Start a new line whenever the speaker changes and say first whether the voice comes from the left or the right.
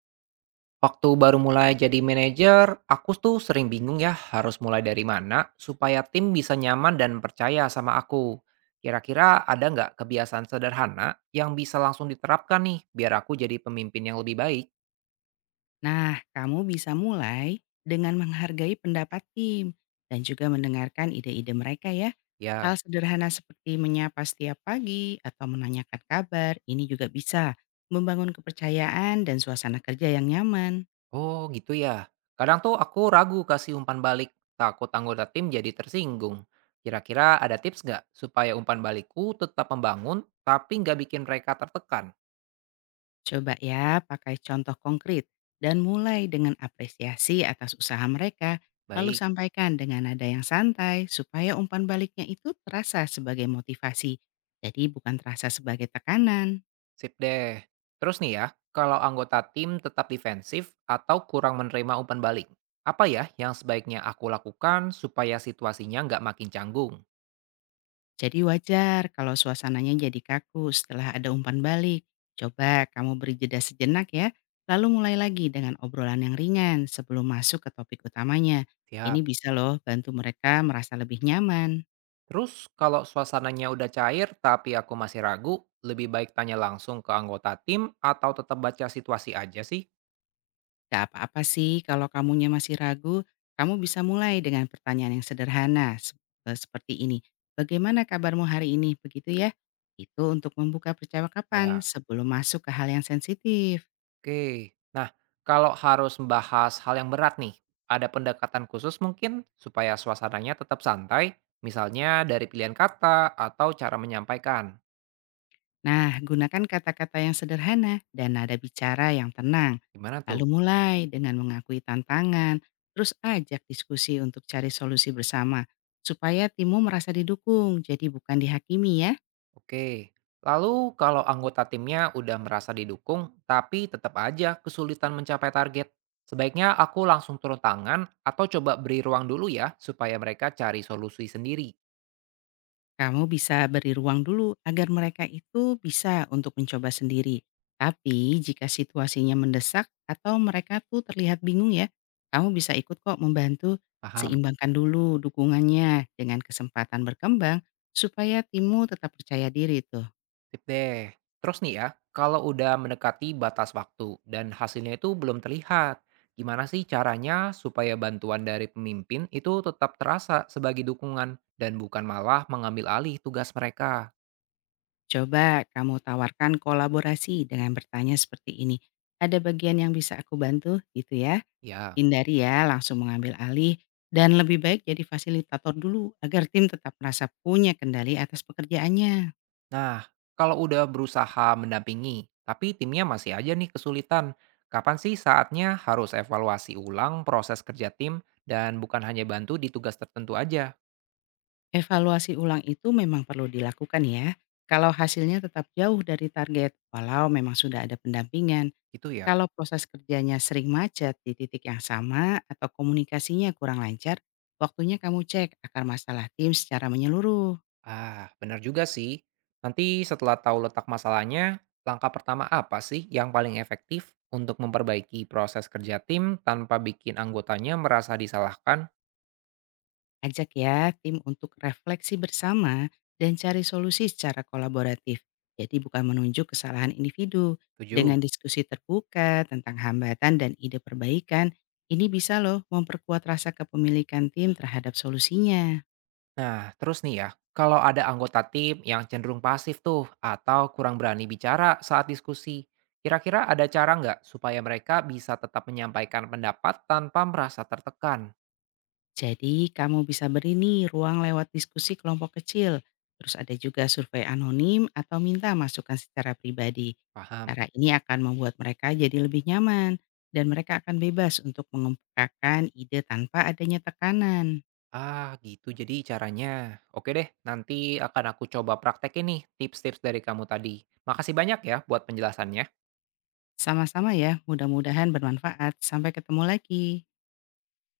right: Waktu baru mulai jadi manajer, aku tuh sering bingung ya harus mulai dari mana supaya tim bisa nyaman dan percaya sama aku. Kira-kira ada nggak kebiasaan sederhana yang bisa langsung diterapkan nih biar aku jadi pemimpin yang lebih baik?
left: Nah, kamu bisa mulai dengan menghargai pendapat tim dan juga mendengarkan ide-ide mereka ya.
right: Ya,
left: Hal sederhana seperti menyapa setiap pagi atau menanyakan kabar, ini juga bisa membangun kepercayaan dan suasana kerja yang nyaman.
right: oh gitu ya. Kadang tuh aku ragu kasih umpan balik, takut anggota tim jadi tersinggung. Kira-kira ada tips nggak supaya umpan balikku tetap membangun tapi nggak bikin mereka tertekan?
left: Coba ya pakai contoh konkret dan mulai dengan apresiasi atas usaha mereka, lalu
right: Baik.
left: sampaikan dengan nada yang santai supaya umpan baliknya itu terasa sebagai motivasi. Jadi bukan terasa sebagai tekanan.
right: Sip deh. Terus nih ya, kalau anggota tim tetap defensif atau kurang menerima umpan balik, apa ya yang sebaiknya aku lakukan supaya situasinya nggak makin canggung?
left: Jadi wajar kalau suasananya jadi kaku setelah ada umpan balik. Coba kamu beri jeda sejenak ya, lalu mulai lagi dengan obrolan yang ringan sebelum masuk ke topik utamanya.
right: Siap.
left: Ini bisa loh bantu mereka merasa lebih nyaman.
right: Terus kalau suasananya udah cair tapi aku masih ragu, lebih baik tanya langsung ke anggota tim atau tetap baca situasi aja sih?
left: Gak apa-apa sih kalau kamunya masih ragu, kamu bisa mulai dengan pertanyaan yang sederhana seperti ini. Bagaimana kabarmu hari ini? Begitu ya. Itu untuk membuka percakapan
right: Ya,
left: sebelum masuk ke hal yang sensitif.
right: oke, nah, kalau harus membahas hal yang berat nih, ada pendekatan khusus mungkin supaya suasananya tetap santai, misalnya dari pilihan kata atau cara menyampaikan.
left: Nah, gunakan kata-kata yang sederhana dan nada bicara yang tenang.
right: Gimana
left: Lalu
right: tuh?
left: mulai dengan mengakui tantangan, terus ajak diskusi untuk cari solusi bersama, supaya timmu merasa didukung, jadi bukan dihakimi ya.
right: Oke. Lalu kalau anggota timnya udah merasa didukung, tapi tetap aja kesulitan mencapai target. Sebaiknya aku langsung turun tangan atau coba beri ruang dulu ya supaya mereka cari solusi sendiri.
left: Kamu bisa beri ruang dulu agar mereka itu bisa untuk mencoba sendiri. Tapi jika situasinya mendesak atau mereka tuh terlihat bingung ya, kamu bisa ikut kok membantu
right: Paham?
left: seimbangkan dulu dukungannya dengan kesempatan berkembang supaya timmu tetap percaya diri tuh.
right: Sip deh. Terus nih ya, kalau udah mendekati batas waktu dan hasilnya itu belum terlihat, gimana sih caranya supaya bantuan dari pemimpin itu tetap terasa sebagai dukungan dan bukan malah mengambil alih tugas mereka?
left: Coba kamu tawarkan kolaborasi dengan bertanya seperti ini. Ada bagian yang bisa aku bantu gitu ya.
right: Ya.
left: Hindari ya langsung mengambil alih dan lebih baik jadi fasilitator dulu agar tim tetap merasa punya kendali atas pekerjaannya.
right: Nah, kalau udah berusaha mendampingi, tapi timnya masih aja nih kesulitan, kapan sih saatnya harus evaluasi ulang proses kerja tim dan bukan hanya bantu di tugas tertentu aja,
left: Evaluasi ulang itu memang perlu dilakukan ya. Kalau hasilnya tetap jauh dari target, walau memang sudah ada pendampingan,
right: gitu ya?
left: kalau proses kerjanya sering macet di titik yang sama atau komunikasinya kurang lancar, waktunya kamu cek akar masalah tim secara menyeluruh.
right: Ah, benar juga sih. Nanti setelah tahu letak masalahnya, langkah pertama apa sih yang paling efektif untuk memperbaiki proses kerja tim tanpa bikin anggotanya merasa disalahkan?
left: Ajak ya tim untuk refleksi bersama dan cari solusi secara kolaboratif. Jadi bukan menunjuk kesalahan individu.
right: Tujuh.
left: Dengan diskusi terbuka tentang hambatan dan ide perbaikan, ini bisa loh memperkuat rasa kepemilikan tim terhadap solusinya.
right: Nah, terus nih ya, kalau ada anggota tim yang cenderung pasif tuh atau kurang berani bicara saat diskusi, kira-kira ada cara nggak supaya mereka bisa tetap menyampaikan pendapat tanpa merasa tertekan?
left: Jadi kamu bisa beri nih ruang lewat diskusi kelompok kecil, terus ada juga survei anonim atau minta masukan secara pribadi.
right: Paham?
left: Cara ini akan membuat mereka jadi lebih nyaman dan mereka akan bebas untuk mengemukakan ide tanpa adanya tekanan.
right: Ah, gitu jadi caranya. Oke deh, nanti akan aku coba praktekin nih tips-tips dari kamu tadi. Makasih banyak ya buat penjelasannya.
left: Sama-sama ya, mudah-mudahan bermanfaat. Sampai ketemu lagi.